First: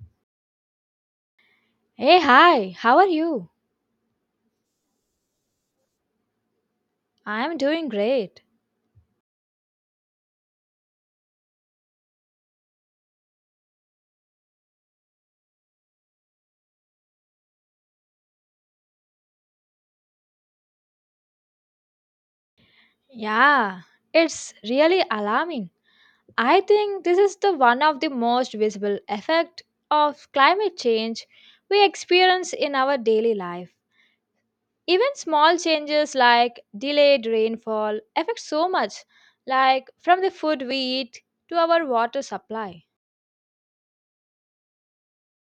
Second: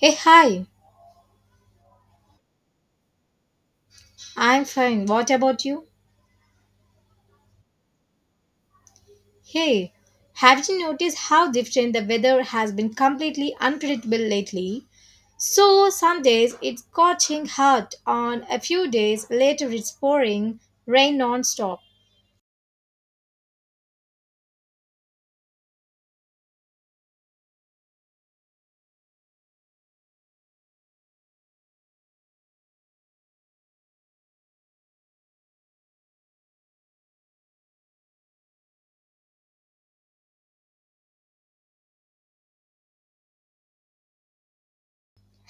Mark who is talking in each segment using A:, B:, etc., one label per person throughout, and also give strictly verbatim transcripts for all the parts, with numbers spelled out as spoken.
A: Hey, hi.
B: Hey, hi, how are you?
A: I'm fine. What about you?
B: I'm doing great.
A: Hey, have you noticed how different the weather has been completely unpredictable lately? So, some days it's scorching hot, on a few days later it's pouring rain non-stop.
B: Yeah, it's really alarming. I think this is the one of the most visible effect of climate change we experience in our daily life. Even small changes like delayed rainfall affect so much, like from the food we eat to our water supply.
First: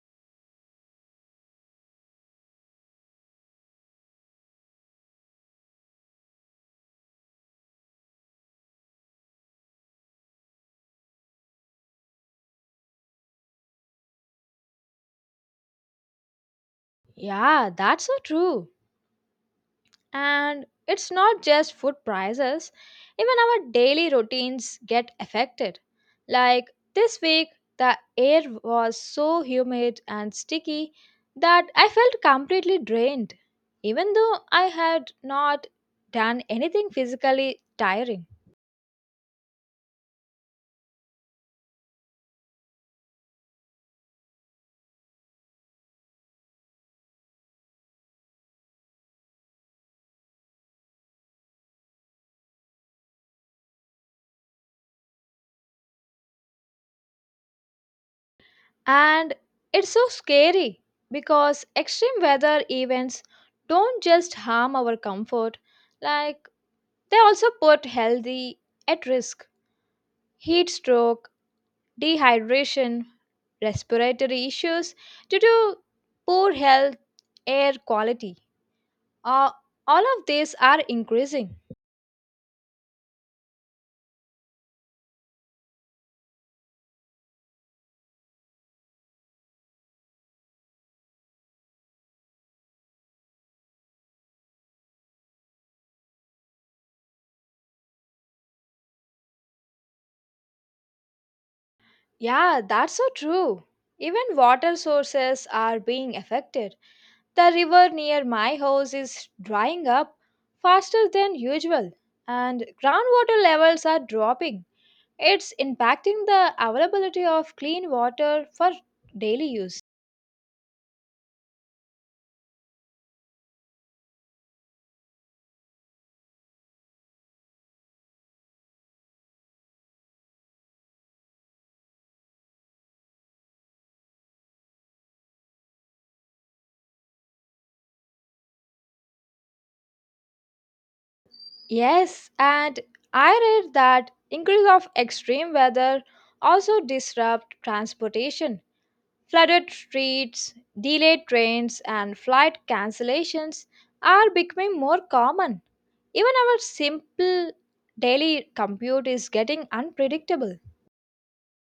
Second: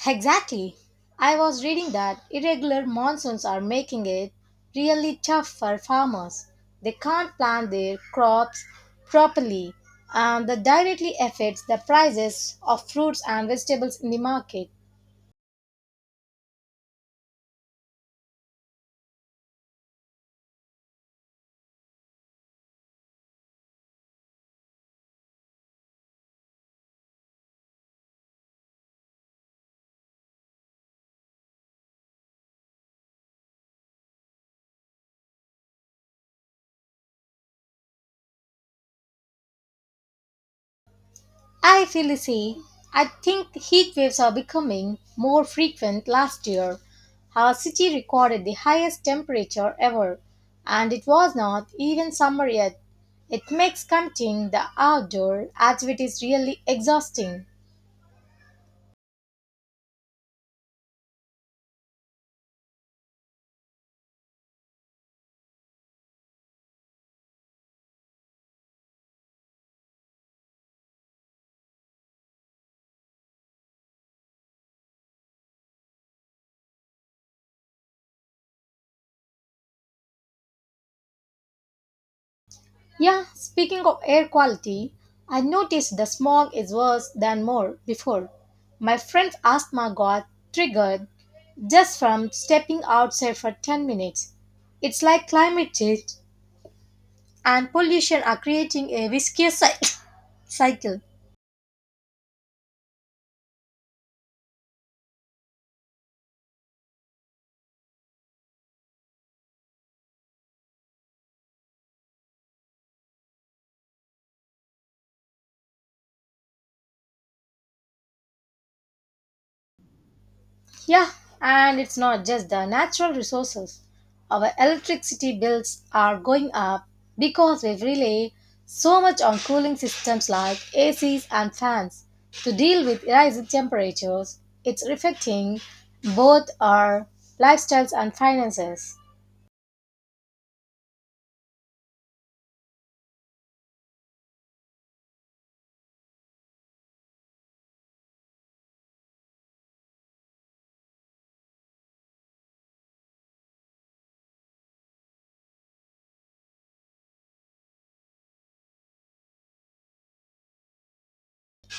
A: Exactly. I was reading that irregular monsoons are making it really tough for farmers. They can't plant their crops properly, and that directly affects the prices of fruits and vegetables in the market.
B: Yeah, that's so true. And it's not just food prices, even our daily routines get affected. Like this week, the air was so humid and sticky that I felt completely drained, even though I had not done anything physically tiring.
A: I feel the same. I think heat waves are becoming more frequent. Last year, our city recorded the highest temperature ever, and it was not even summer yet. It makes counting the outdoor activities really exhausting.
B: And it's so scary because extreme weather events don't just harm our comfort, like, they also put healthy at risk, heat stroke, dehydration, respiratory issues due to poor health, air quality. Uh, all of these are increasing.
A: Yeah, speaking of air quality, I noticed the smog is worse than more before. My friend's asthma got triggered just from stepping outside for ten minutes. It's like climate change and pollution are creating a viscous cy- cycle.
B: Yeah, that's so true. Even water sources are being affected. The river near my house is drying up faster than usual, and groundwater levels are dropping. It's impacting the availability of clean water for daily use.
A: Yeah, and it's not just the natural resources. Our electricity bills are going up because we rely so much on cooling systems like A Cs and fans to deal with rising temperatures. It's affecting both our lifestyles and finances.
B: Yes, and I read that increase of extreme weather also disrupt transportation. Flooded streets, delayed trains, and flight cancellations are becoming more common. Even our simple daily commute is getting unpredictable.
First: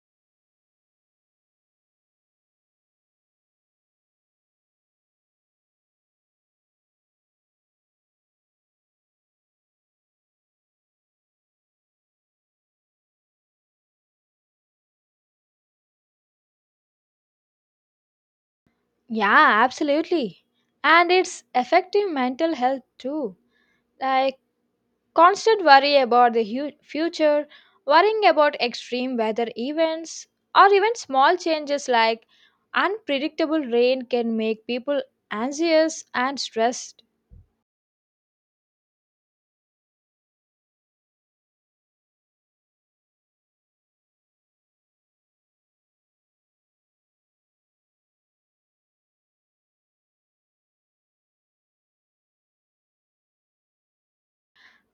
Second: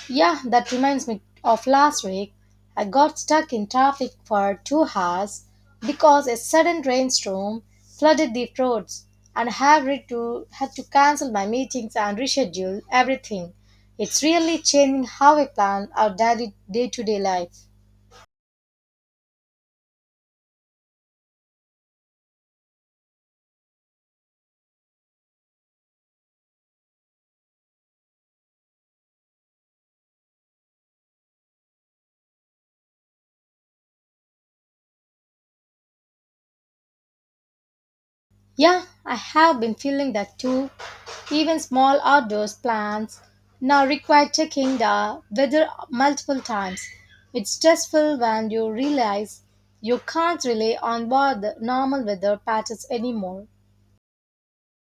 A: Yeah, that reminds me of last week. I got stuck in traffic for two hours because a sudden rainstorm flooded the roads and had re- to had to cancel my meetings and reschedule everything. It's really changing how we plan our daily day-to-day life.
B: Yeah, absolutely. And it's affecting mental health too. Like, constant worry about the hu- future, worrying about extreme weather events, or even small changes like unpredictable rain can make people anxious and stressed.
A: Yeah, I have been feeling that too. Even small outdoor plants now require checking the weather multiple times. It's stressful when you realize you can't rely on what the normal weather patterns anymore.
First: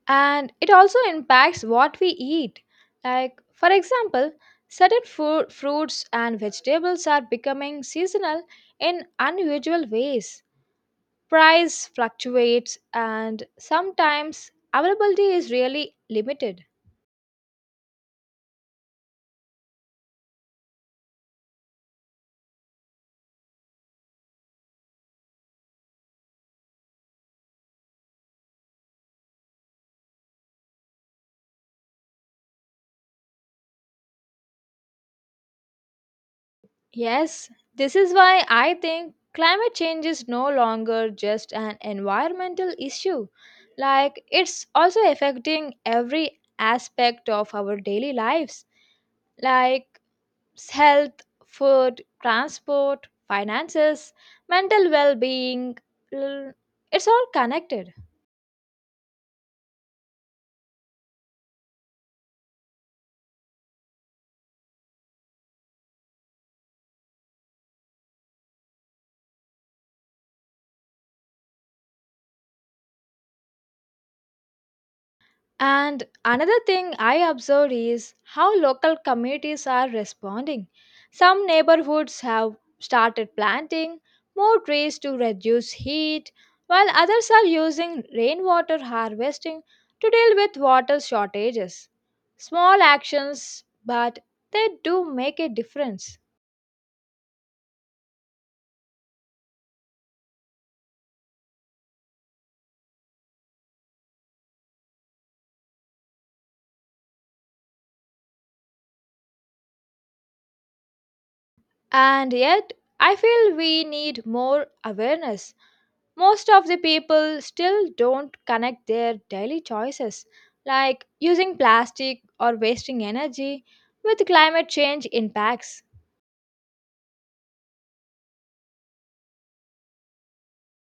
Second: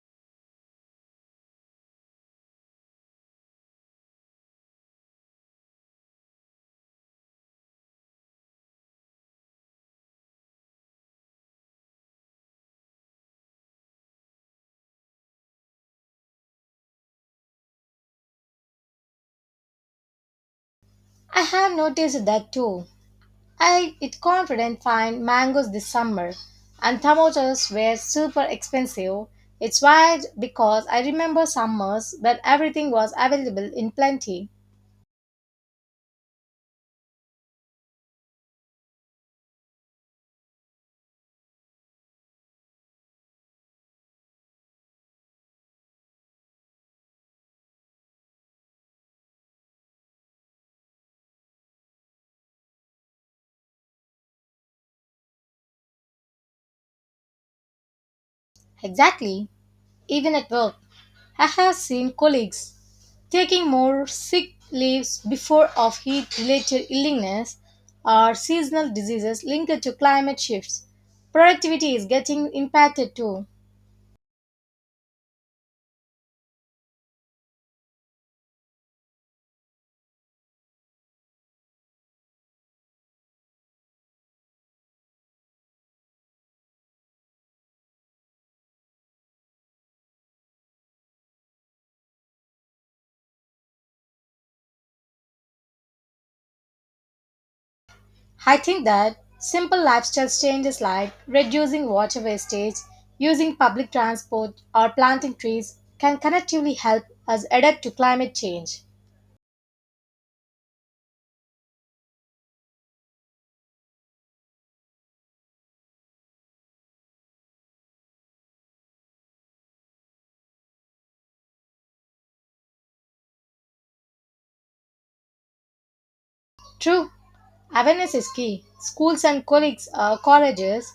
B: And it also impacts what we eat. Like, for example, certain food, fruits and vegetables are becoming seasonal in unusual ways. Price fluctuates, and sometimes availability is really limited.
A: I have noticed that too. I it confident find mangoes this summer, and tomatoes were super expensive. It's wild because I remember summers when everything was available in plenty.
B: Yes, this is why I think climate change is no longer just an environmental issue. Like, it's also affecting every aspect of our daily lives, like health, food, transport, finances, mental well being. It's all connected.
A: Exactly. Even at work, I have seen colleagues taking more sick leaves before of heat related illness or seasonal diseases linked to climate shifts. Productivity is getting impacted too.
B: And another thing I observed is how local communities are responding. Some neighborhoods have started planting more trees to reduce heat, while others are using rainwater harvesting to deal with water shortages. Small actions, but they do make a difference.
A: I think that simple lifestyle changes like reducing water wastage, using public transport, or planting trees can collectively help us adapt to climate change.
B: And yet, I feel we need more awareness. Most of the people still don't connect their daily choices, like using plastic or wasting energy, with climate change impacts.
A: True, awareness is key. Schools and colleagues, uh, colleges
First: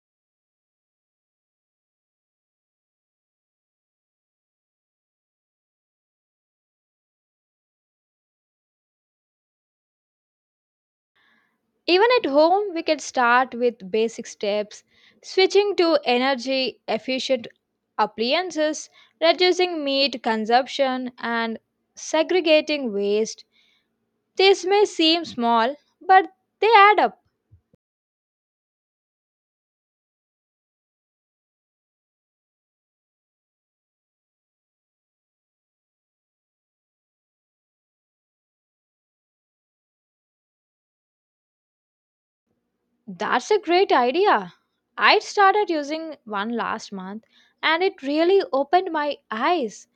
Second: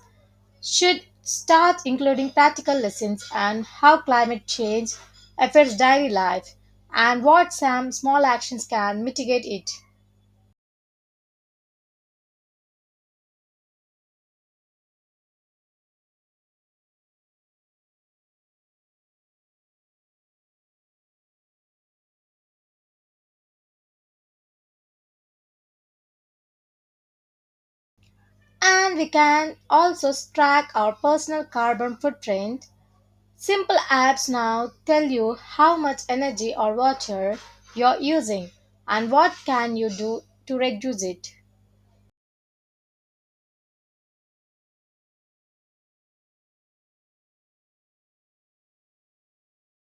A: should start including practical lessons on how climate change affects daily life and what some small actions can mitigate it.
B: Even at home, we can start with basic steps: switching to energy efficient appliances, reducing meat consumption, and segregating waste. This may seem small, but they add up.
A: And we can also track our personal carbon footprint. Simple apps now tell you how much energy or water you're using and what can you do to reduce it.
B: That's a great idea. I started using one last month and it really opened my eyes.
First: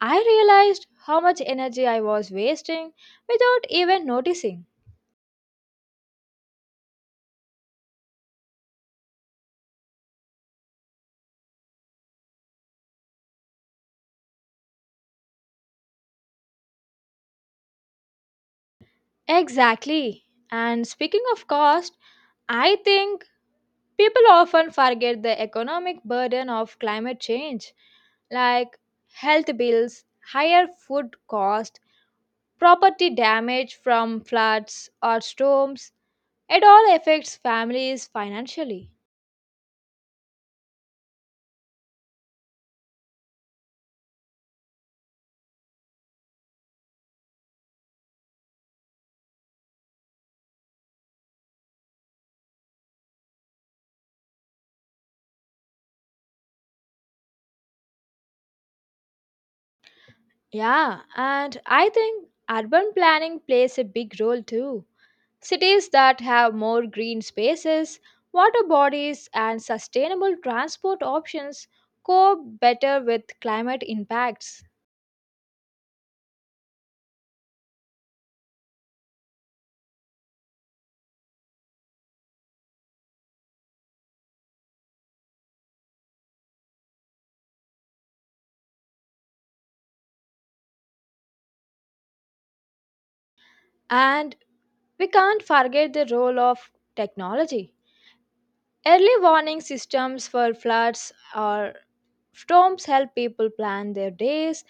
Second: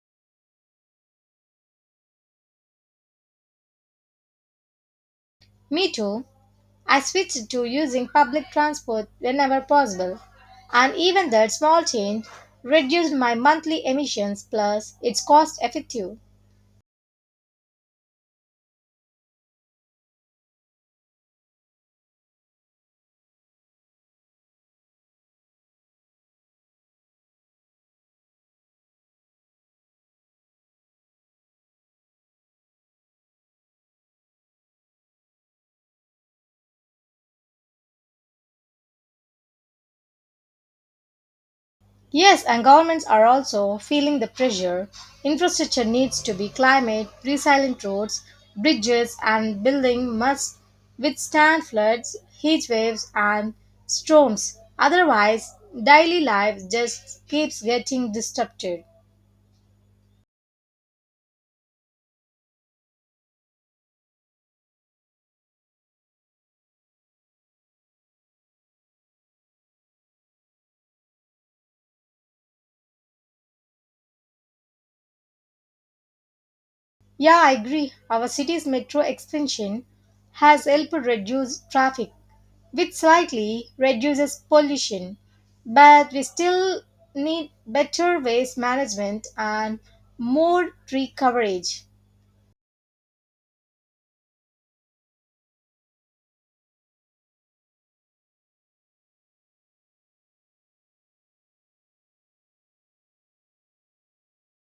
B: I realized how much energy I was wasting without even noticing.
A: Me too. I switched to using public transport whenever possible, and even that small change reduced my monthly emissions plus it's cost effective.
B: Exactly. And speaking of cost, I think people often forget the economic burden of climate change, like health bills, higher food cost, property damage from floods or storms. It all affects families financially.
A: Yes, and governments are also feeling the pressure. Infrastructure needs to be climate resilient roads, bridges, and buildings must withstand floods, heat waves, and storms. Otherwise, daily life just keeps getting disrupted.
B: Yeah, and I think urban planning plays a big role too. Cities that have more green spaces, water bodies, and sustainable transport options cope better with climate impacts.
A: Yeah, I agree. Our city's metro expansion has helped reduce traffic, which slightly reduces pollution, but we still need better waste management and more tree coverage.
B: And we can't forget the role of technology. Early warning systems for floods or storms help people plan their days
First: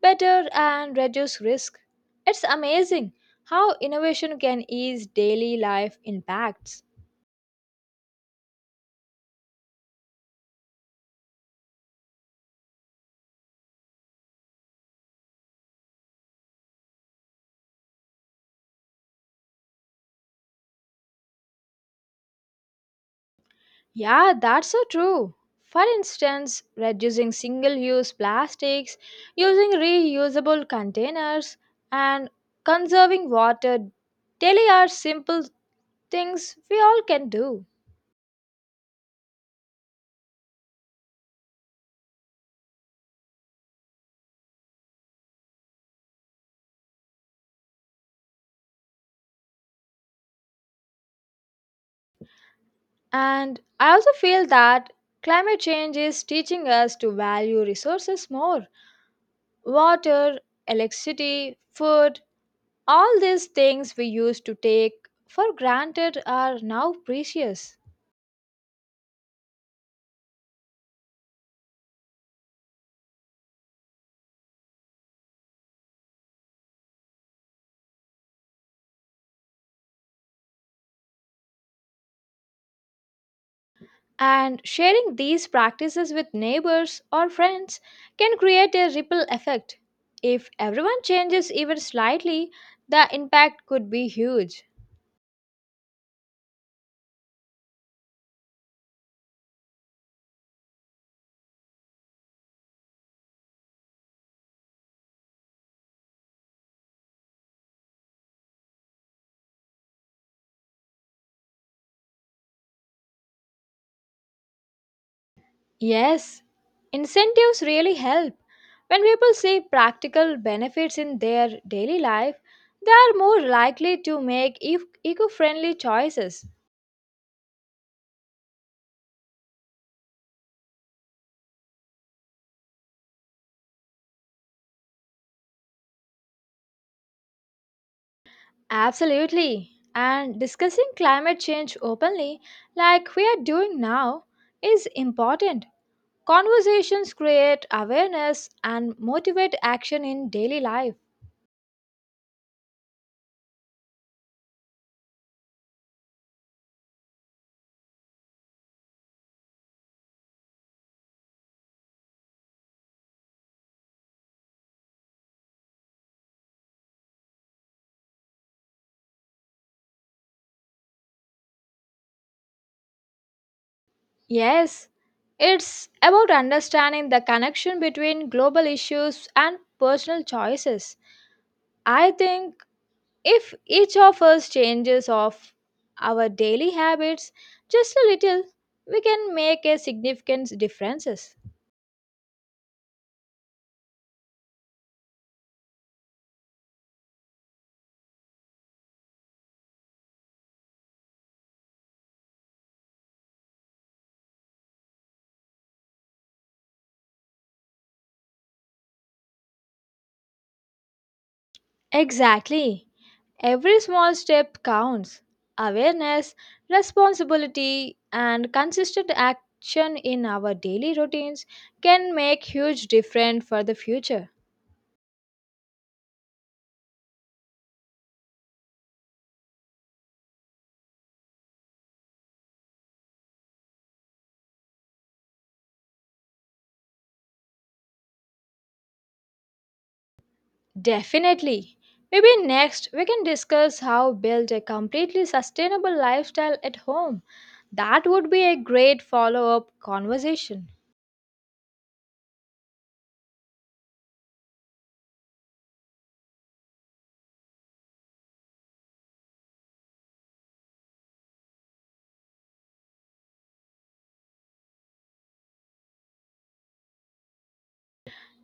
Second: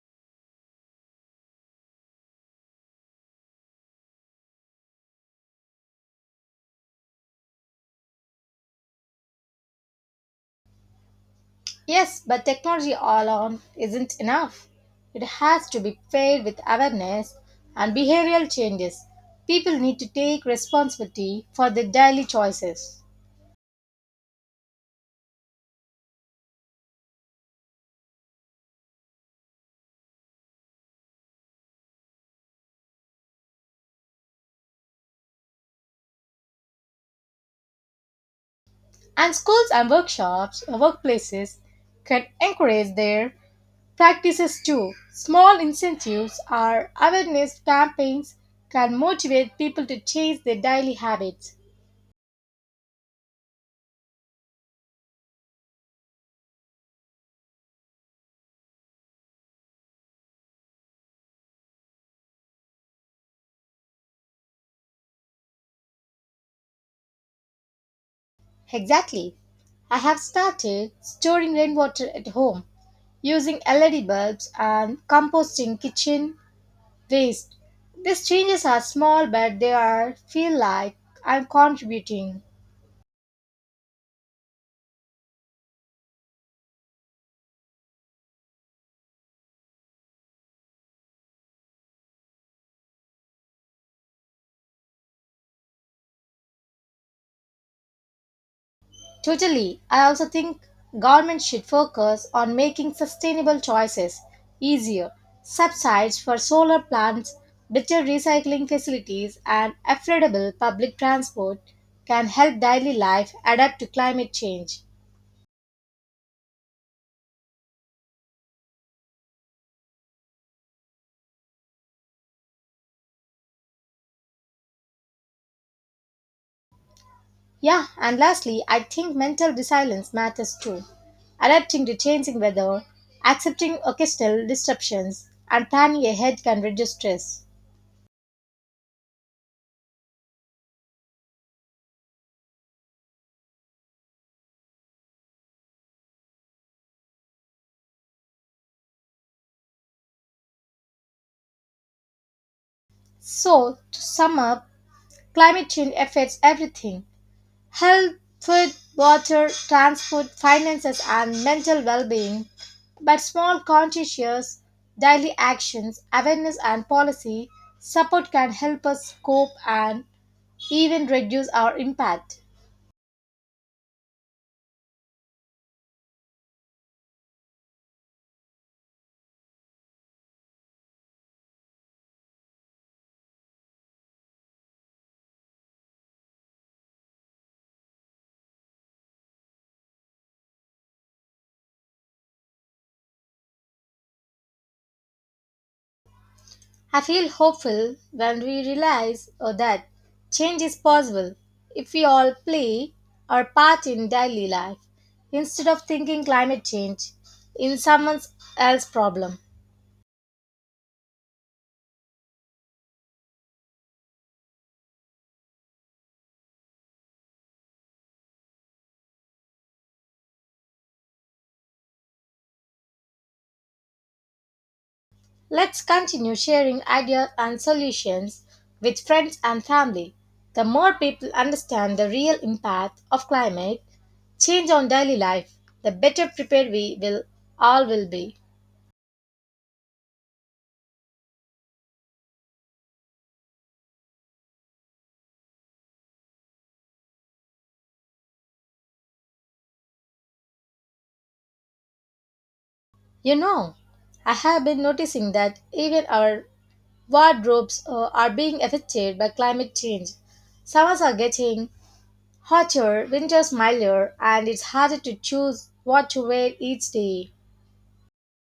B: better and reduce risk. It's amazing how innovation can ease daily life impacts.
A: Yes, but technology alone isn't enough. It has to be paired with awareness and behavioral changes. People need to take responsibility for their daily choices.
B: Yeah, that's so true. For instance, reducing single use plastics, using reusable containers, and conserving water daily are simple things we all can do.
A: And schools and workshops, uh, workplaces can encourage their practices too. Small incentives or awareness campaigns can motivate people to change their daily habits.
B: And I also feel that climate change is teaching us to value resources more, water, electricity, food. All these things we used to take for granted are now precious.
A: Exactly. I have started storing rainwater at home, using L E D bulbs, and composting kitchen waste. These changes are small, but they are feel like I'm contributing.
B: And sharing these practices with neighbors or friends can create a ripple effect. If everyone changes even slightly, the impact could be huge.
A: Totally. I also think government should focus on making sustainable choices easier. Subsidies for solar plants, better recycling facilities, and affordable public transport can help daily life adapt to climate change.
B: Yes, incentives really help. When people see practical benefits in their daily life, they are more likely to make eco friendly choices.
A: Yeah, and lastly, I think mental resilience matters too. Adapting to changing weather, accepting occasional disruptions, and planning ahead can reduce stress.
B: Absolutely. And discussing climate change openly, like we are doing now, is important. Conversations create awareness and motivate action in daily life.
A: So, to sum up, climate change affects everything health, food, water, transport, finances, and mental well being. But small, conscientious daily actions, awareness, and policy support can help us cope and even reduce our impact.
B: Yes, it's about understanding the connection between global issues and personal choices. I think if each of us changes of our daily habits just a little, we can make a significant differences.
A: I feel hopeful when we realize oh, that change is possible if we all play our part in daily life instead of thinking climate change in someone else's problem.
B: Exactly. Every small step counts. Awareness, responsibility, and consistent action in our daily routines can make huge difference for the future.
A: Let's continue sharing ideas and solutions with friends and family. The more people understand the real impact of climate change on daily life, the better prepared we will all will be.
B: Definitely. Maybe next we can discuss how build a completely sustainable lifestyle at home. That would be a great follow-up conversation.
A: You know, I have been noticing that even our wardrobes uh, are being affected by climate change. Summers are getting hotter, winters milder, and it's harder to choose what to wear each day.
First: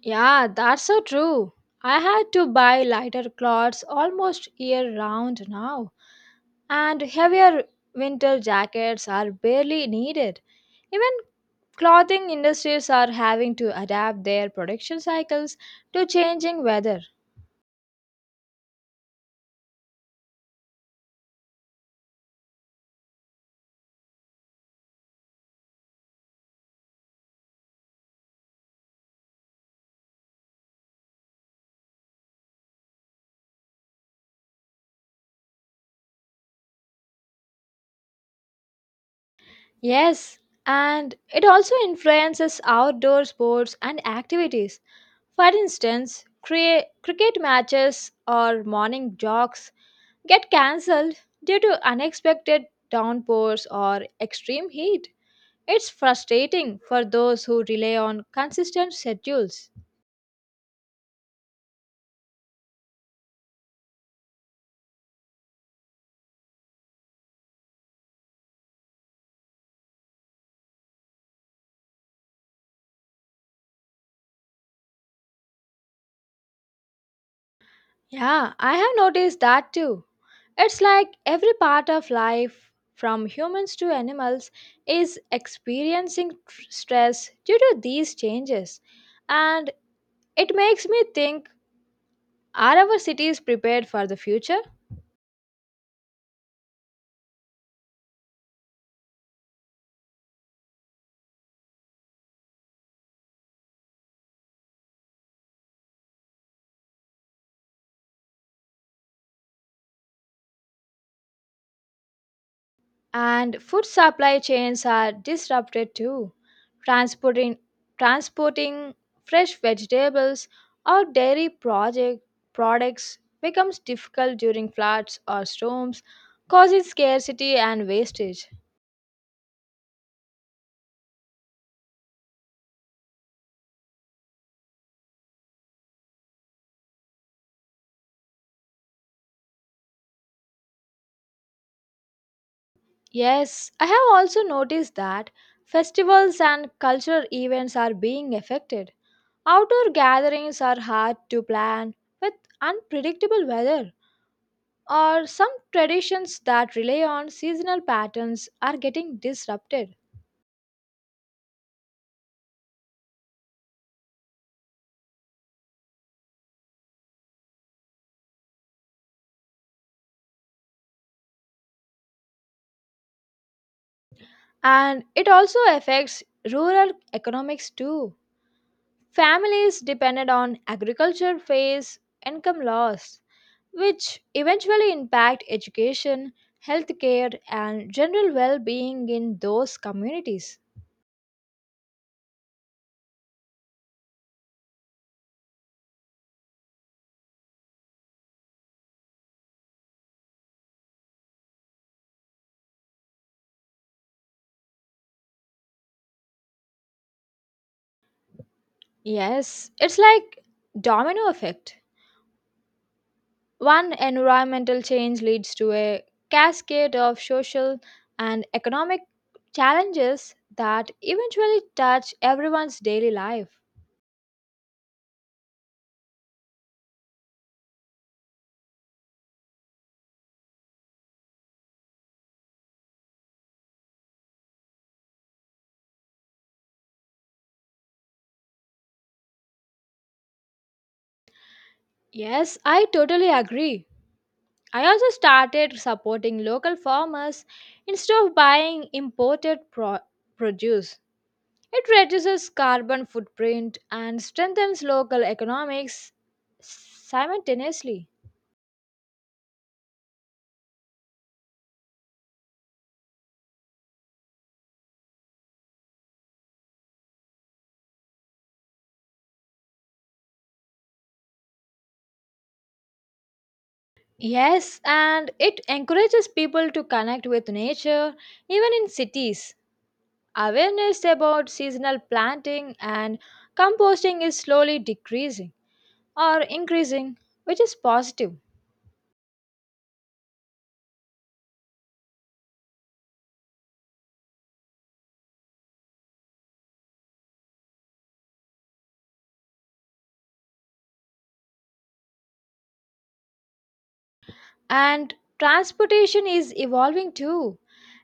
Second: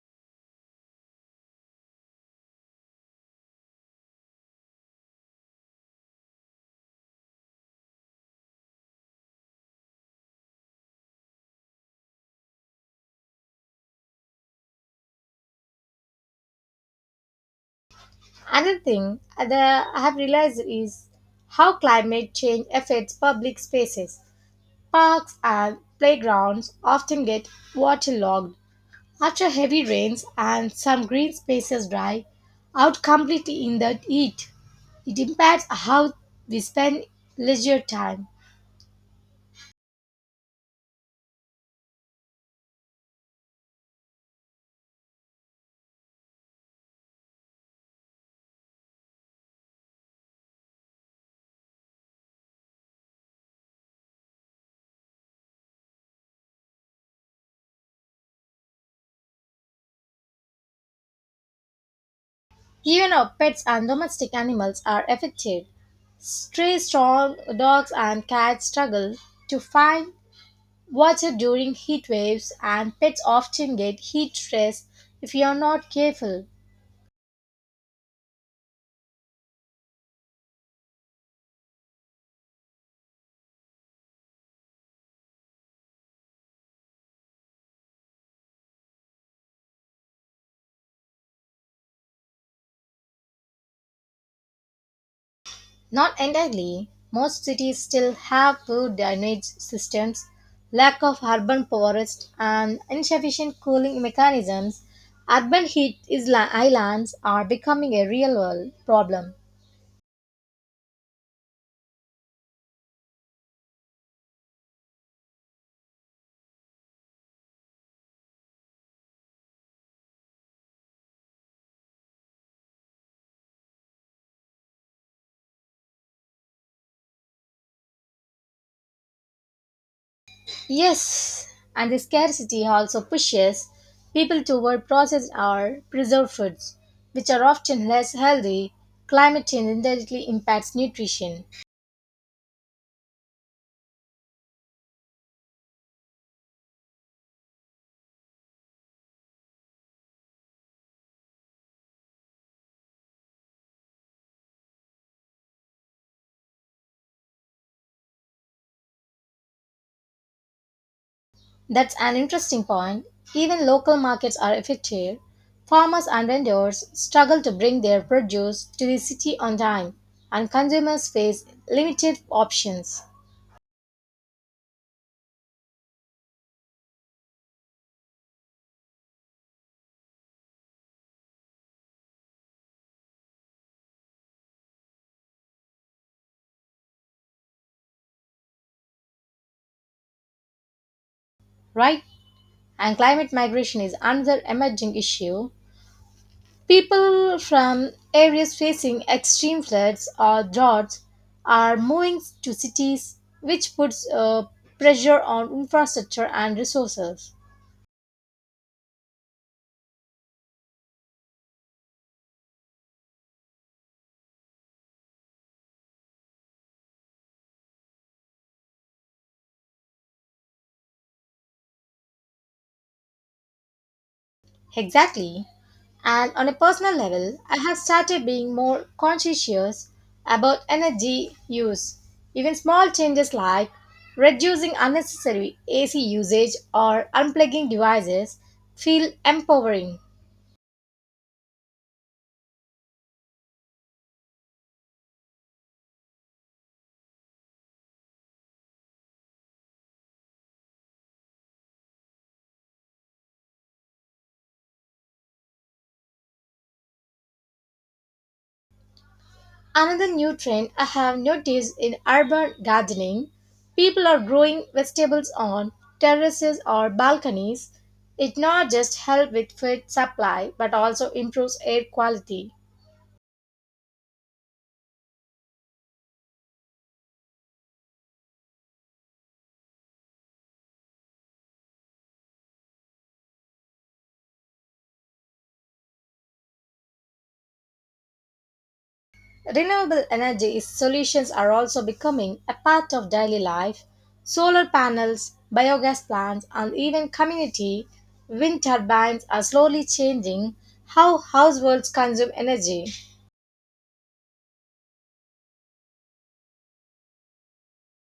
B: Yeah, that's so true. I had to buy lighter clothes almost year round now, and heavier winter jackets are barely needed. Even clothing industries are having to adapt their production cycles to changing weather.
A: Another thing that I have realized is how climate change affects public spaces. Parks and playgrounds often get waterlogged after heavy rains, and some green spaces dry out completely in the heat. It impacts how we spend leisure time.
B: Yes, and it also influences outdoor sports and activities. For instance, crea- cricket matches or morning jogs get cancelled due to unexpected downpours or extreme heat. It's frustrating for those who rely on consistent schedules.
A: Even our pets and domestic animals are affected. Stray strong dogs and cats struggle to find water during heat waves, and pets often get heat stress if you are not careful.
B: Yeah, I have noticed that too. It's like every part of life, from humans to animals, is experiencing tr- stress due to these changes. And it makes me think, are our cities prepared for the future?
A: Not entirely, most cities still have poor drainage systems, lack of urban forests, and insufficient cooling mechanisms. Urban heat is- islands are becoming a real world problem.
B: And food supply chains are disrupted too. Transporting, transporting fresh vegetables or dairy project products becomes difficult during floods or storms, causing scarcity and wastage.
A: Yes, and the scarcity also pushes people toward processed or preserved foods, which are often less healthy. Climate change indirectly impacts nutrition.
B: Yes, I have also noticed that festivals and cultural events are being affected. Outdoor gatherings are hard to plan with unpredictable weather, or some traditions that rely on seasonal patterns are getting disrupted.
A: That's an interesting point. Even local markets are affected. Farmers and vendors struggle to bring their produce to the city on time, and consumers face limited options,
B: And it also affects rural economics too. Families dependent on agriculture face income loss, which eventually impact education, healthcare, and general well being in those communities.
A: right? And climate migration is another emerging issue. People from areas facing extreme floods or droughts are moving to cities, which puts uh, pressure on infrastructure and resources.
B: Yes, it's like domino effect. One environmental change leads to a cascade of social and economic challenges that eventually touch everyone's daily life.
A: Exactly. And on a personal level, I have started being more conscientious about energy use. Even small changes like reducing unnecessary A C usage or unplugging devices feel empowering.
B: Yes, I totally agree. I also started supporting local farmers instead of buying imported pro- produce. It reduces carbon footprint and strengthens local economics simultaneously.
A: Another new trend I have noticed in urban gardening people are growing vegetables on terraces or balconies. It not just helps with food supply but also improves air quality.
B: Yes, and it encourages people to connect with nature even in cities. Awareness about seasonal planting and composting is slowly decreasing or increasing, which is positive.
A: Renewable energy solutions are also becoming a part of daily life. Solar panels, biogas plants, and even community wind turbines are slowly changing how households consume energy.
B: And transportation is evolving too.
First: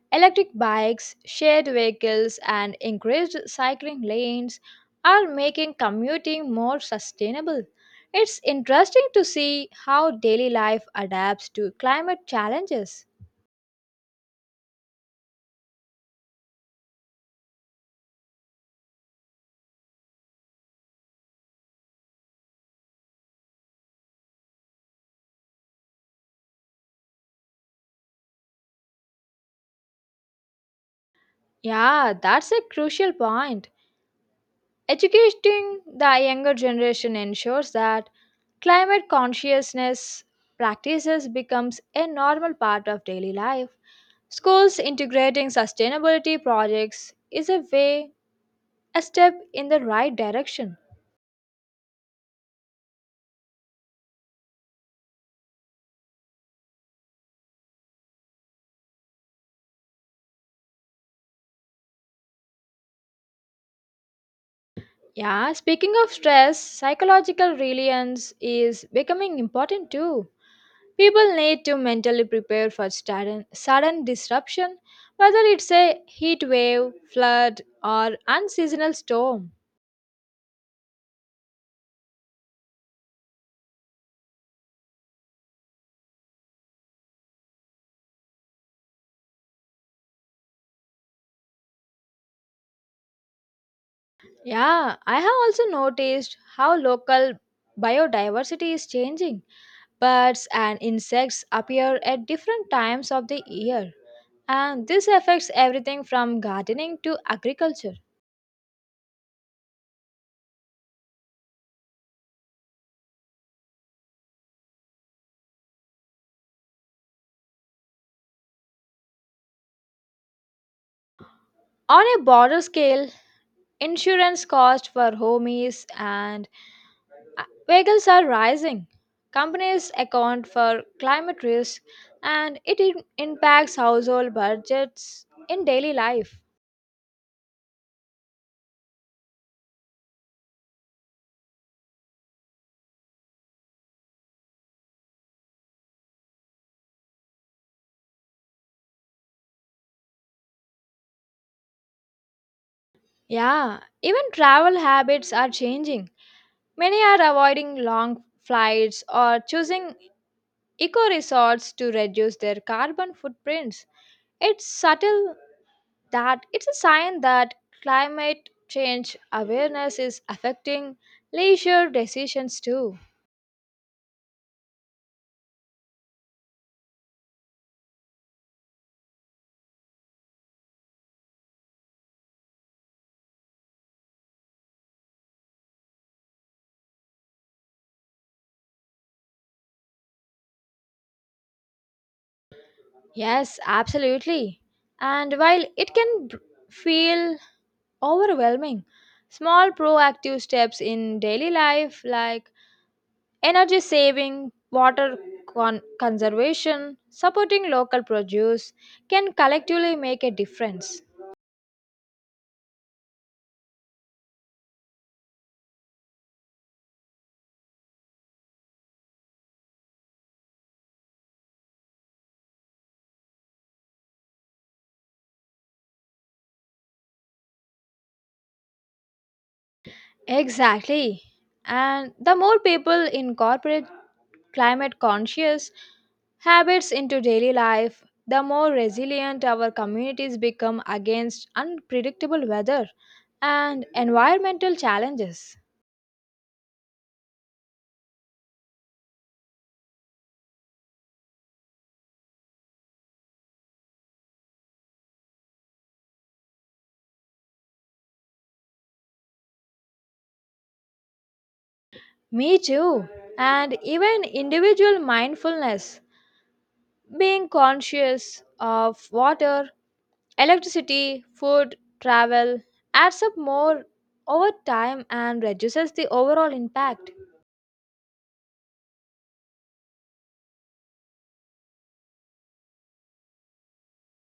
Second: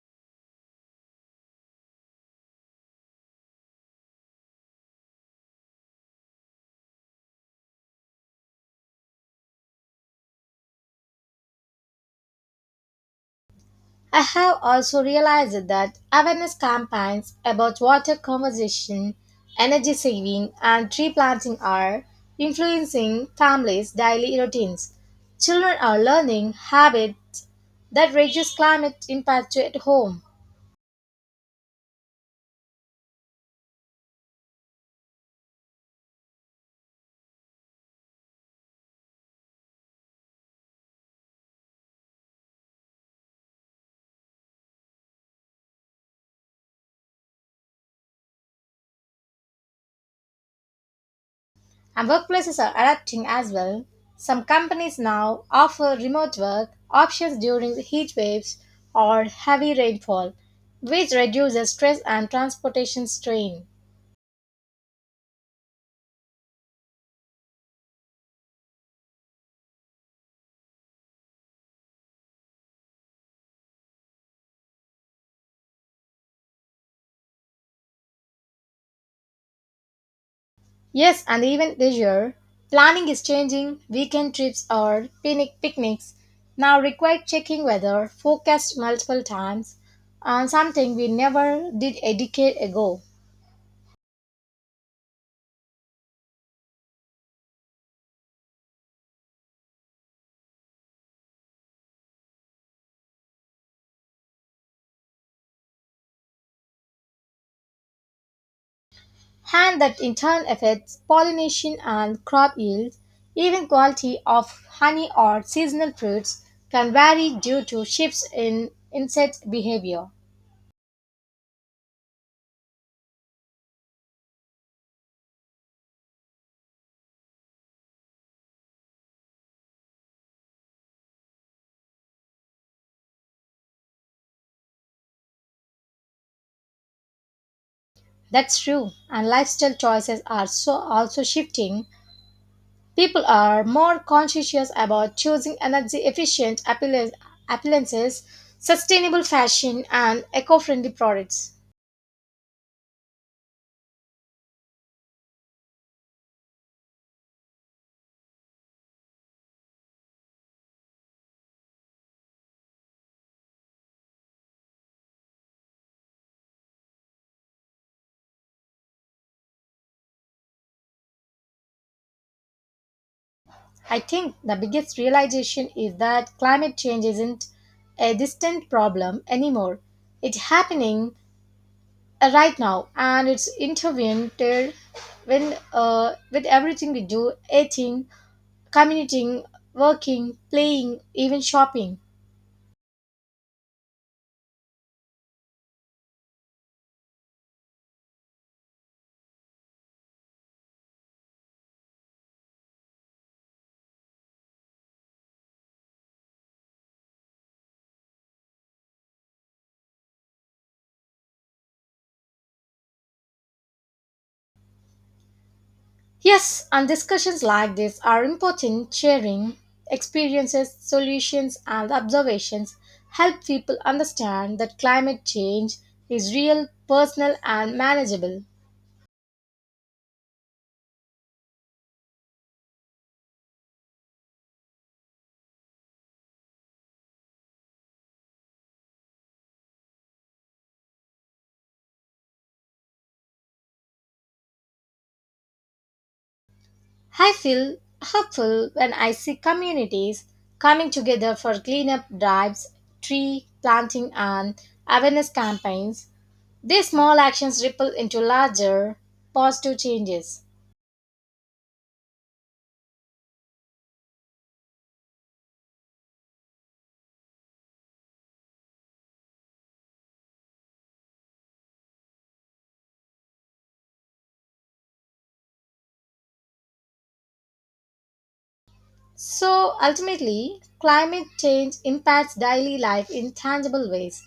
B: Electric bikes, shared vehicles, and increased cycling lanes are making commuting more sustainable. It's interesting to see how daily life adapts to climate challenges.
A: I have also realized that awareness campaigns about water conservation, energy saving, and tree planting are influencing families' daily routines. Children are learning habits that reduce climate impact at home,
B: Yeah, that's a crucial point. Educating the younger generation ensures that climate consciousness practices becomes a normal part of daily life. Schools integrating sustainability projects is a way, a step in the right direction.
A: and workplaces are adapting as well. Some companies now offer remote work options during the heat waves or heavy rainfall, which reduces stress and transportation strain.
B: Yeah, speaking of stress, psychological resilience is becoming important too. People need to mentally prepare for sudden, sudden disruption, whether it's a heat wave, flood, or unseasonal storm.
A: Yes, and even this year, planning is changing. Weekend trips or picnic picnics now require checking weather, forecast multiple times, and something we never did a decade ago.
B: Yeah, I have also noticed how local biodiversity is changing. Birds and insects appear at different times of the year, and this affects everything from gardening to agriculture.
A: And that in turn affects pollination and crop yields. Even quality of honey or seasonal fruits can vary due to shifts in insect behavior.
B: On a broader scale, insurance costs for homies and, Uh, vehicles are rising. Companies account for climate risk and it im- impacts household budgets in daily life.
A: That's true, and lifestyle choices are so also shifting. People are more conscientious about choosing energy efficient appliances, sustainable fashion, and eco friendly products.
B: Yeah, even travel habits are changing. Many are avoiding long flights or choosing eco resorts to reduce their carbon footprints. It's subtle that it's a sign that climate change awareness is affecting leisure decisions too.
A: I think the biggest realization is that climate change isn't a distant problem anymore. It's happening uh, right now and it's intervened when, uh, with everything we do eating, commuting, working, playing, even shopping.
B: Yes, absolutely. And while it can b- feel overwhelming, small proactive steps in daily life like energy saving, water con- conservation, supporting local produce can collectively make a difference.
A: Yes, and discussions like this are important. Sharing experiences, solutions, and observations help people understand that climate change is real, personal, and manageable.
B: Exactly. And the more people incorporate climate conscious habits into daily life, the more resilient our communities become against unpredictable weather and environmental challenges.
A: I feel hopeful when I see communities coming together for cleanup drives, tree planting, and awareness campaigns. These small actions ripple into larger, positive changes.
B: Me too. And even individual mindfulness, being conscious of water, electricity, food, travel adds up more over time and reduces the overall impact.
A: So ultimately, climate change impacts daily life in tangible ways,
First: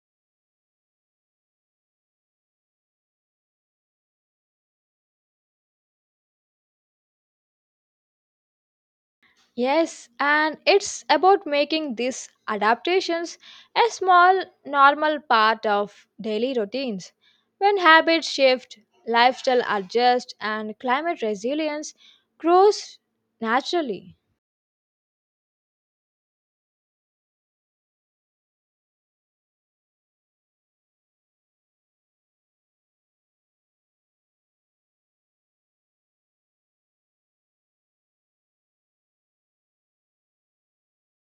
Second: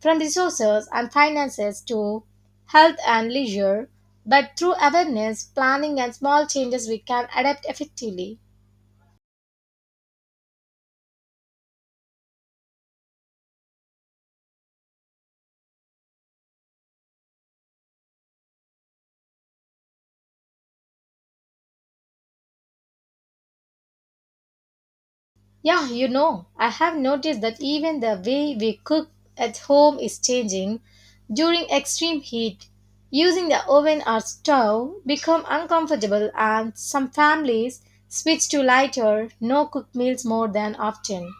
A: from resources and finances to health and leisure. But through awareness, planning, and small changes, we can adapt effectively.
B: Yes, and it's about making these adaptations a small, normal part of daily routines. When habits shift, lifestyle adjusts, and climate resilience grows naturally.
A: Yeah, you know, I have noticed that even the way we cook at home is changing. During extreme heat, using the oven or stove become uncomfortable and some families switch to lighter, no cook meals more than often.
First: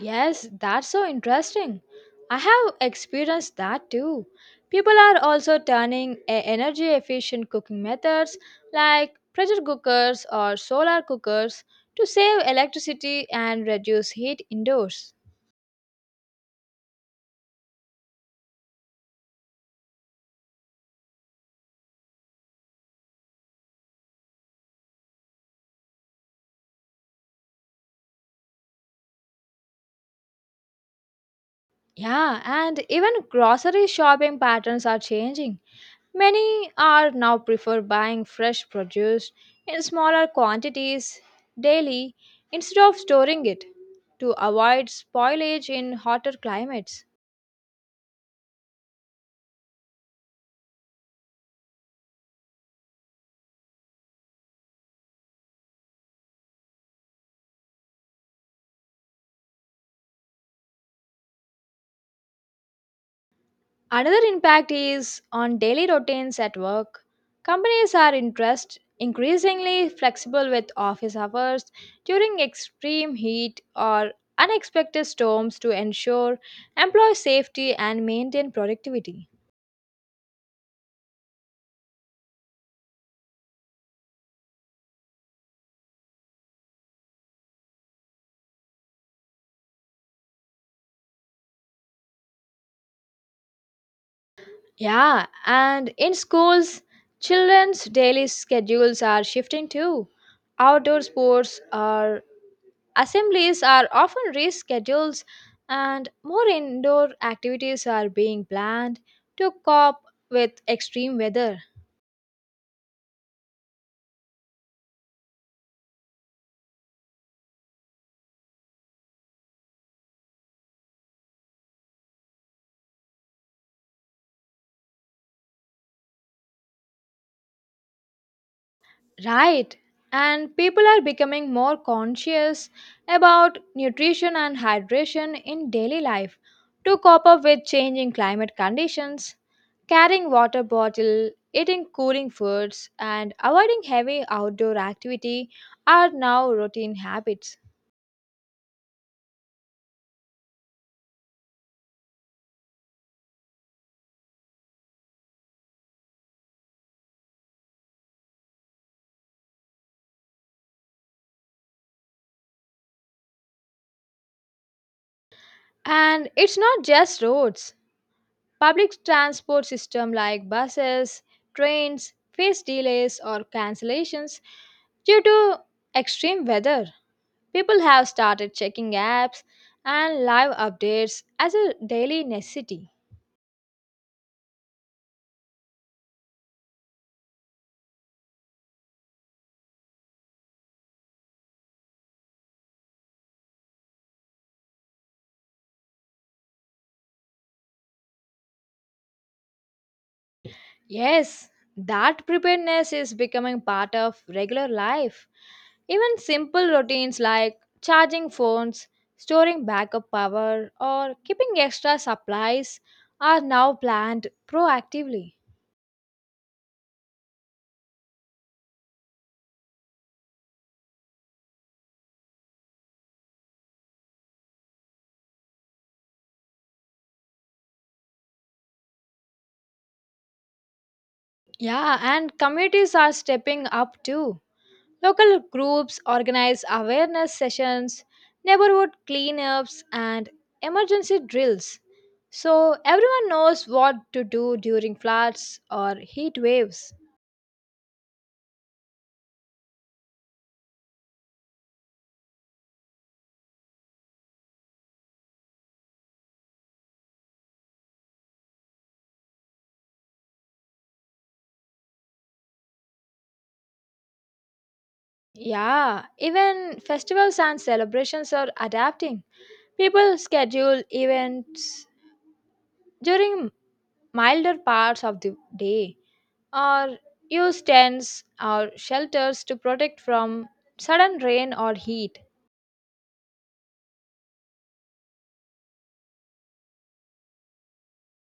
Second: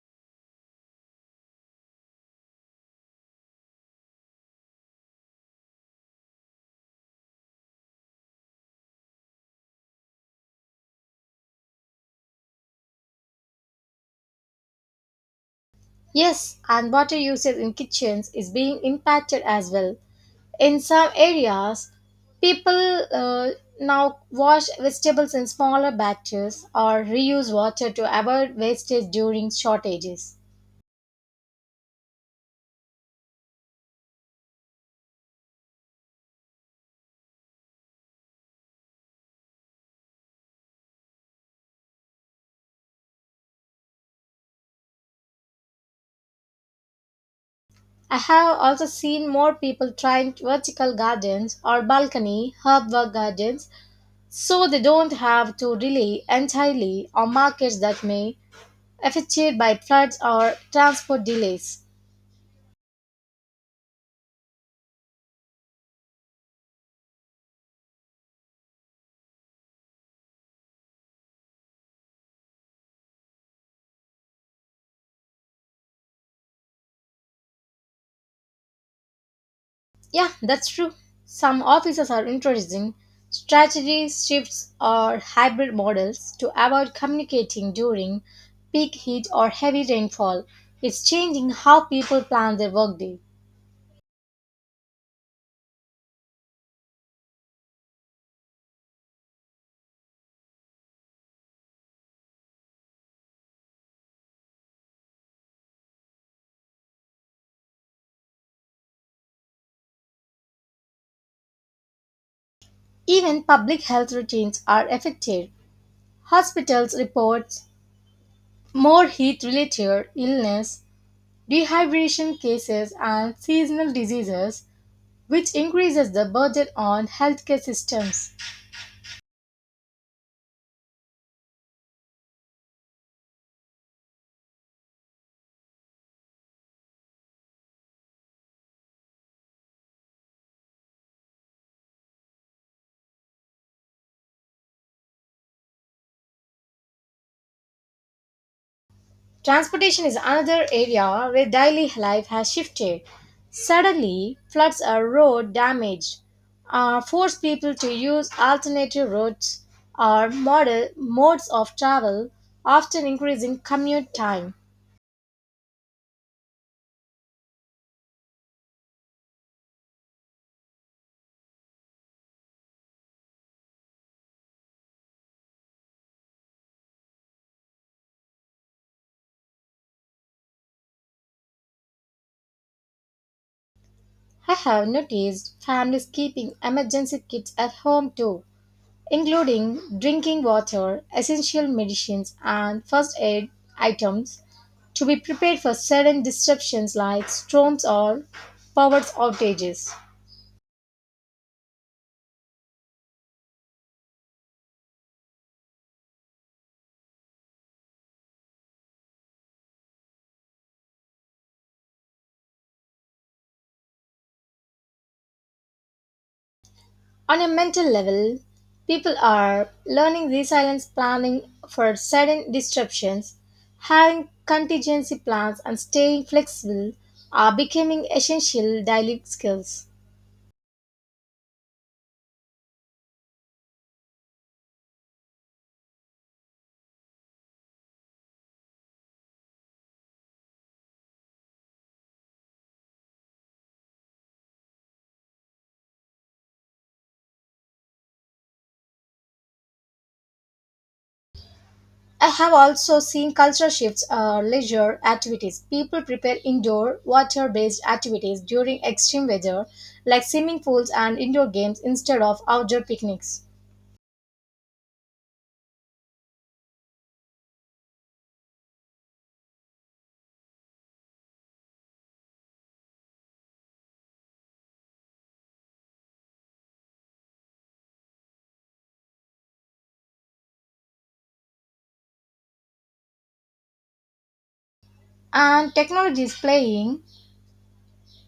B: Yes, that's so interesting. I have experienced that too. People are also turning e- energy efficient cooking methods like pressure cookers or solar cookers to save electricity and reduce heat indoors.
A: Yes, and water usage in kitchens is being impacted as well. In some areas people uh, now wash vegetables in smaller batches or reuse water to avoid wastage during shortages.
B: Yeah, and even grocery shopping patterns are changing. Many are now prefer buying fresh produce in smaller quantities daily instead of storing it to avoid spoilage in hotter climates.
A: I have also seen more people trying vertical gardens or balcony herb gardens so they don't have to rely entirely on markets that may affected by floods or transport delays.
B: Another impact is on daily routines at work. Companies are interest increasingly flexible with office hours during extreme heat or unexpected storms to ensure employee safety and maintain productivity.
A: Yeah, that's true. Some offices are introducing strategy shifts or hybrid models to avoid communicating during peak heat or heavy rainfall. It's changing how people plan their workday.
B: Yeah, and in schools, children's daily schedules are shifting too. Outdoor sports or assemblies are often rescheduled, and more indoor activities are being planned to cope with extreme weather.
A: Even public health routines are affected. Hospitals report more heat related illness, dehydration cases, and seasonal diseases, which increases the burden on healthcare systems.
B: Right. And people are becoming more conscious about nutrition and hydration in daily life to cope up with changing climate conditions. Carrying water bottle, eating cooling foods, and avoiding heavy outdoor activity are now routine habits.
A: Transportation is another area where daily life has shifted. Suddenly, floods or road damage uh, force people to use alternative routes or model modes of travel, often increasing commute time.
B: And it's not just roads. Public transport system like buses, trains face delays or cancellations due to extreme weather. People have started checking apps and live updates as a daily necessity.
A: I have noticed families keeping emergency kits at home too, including drinking water, essential medicines, and first aid items to be prepared for sudden disruptions like storms or power outages.
B: Yes, that preparedness is becoming part of regular life. Even simple routines like charging phones, storing backup power, or keeping extra supplies are now planned proactively.
A: On a mental level, people are learning resilience planning for sudden disruptions, having contingency plans, and staying flexible are becoming essential daily skills.
B: Yeah, and communities are stepping up too. Local groups organize awareness sessions, neighborhood cleanups, and emergency drills so everyone knows what to do during floods or heat waves.
A: I have also seen cultural shifts or leisure activities. People prepare indoor water based activities during extreme weather, like swimming pools and indoor games, instead of outdoor picnics.
B: Yeah, even festivals and celebrations are adapting. People schedule events during milder parts of the day or use tents or shelters to protect from sudden rain or heat.
A: And technology is playing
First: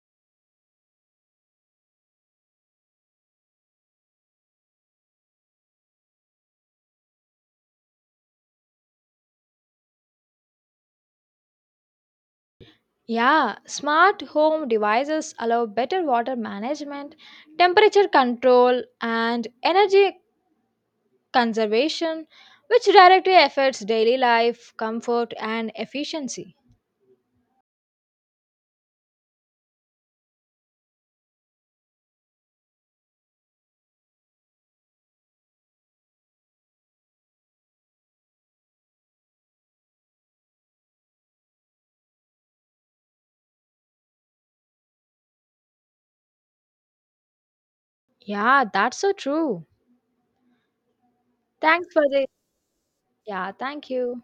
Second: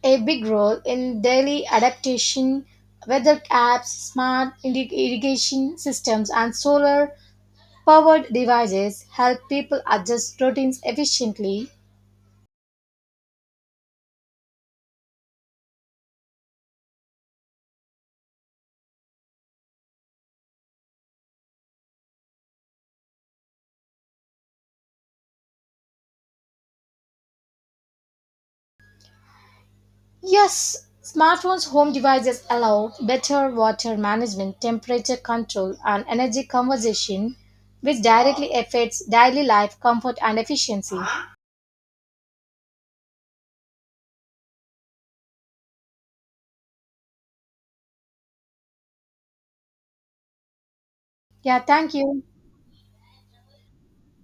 A: a big role in daily adaptation. Weather apps, smart irrig- irrigation systems, and solar powered devices help people adjust routines efficiently.
B: Yeah, smart home devices allow better water management, temperature control, and energy conservation, which directly affects daily life, comfort, and efficiency.
A: Yes, smartphones' home devices allow better water management, temperature control, and energy conservation, which directly affects daily life, comfort, and efficiency.
B: Yeah, that's so true.
A: Yeah,
B: Thanks
A: thank
B: for
A: you.
B: the. Yeah, thank you.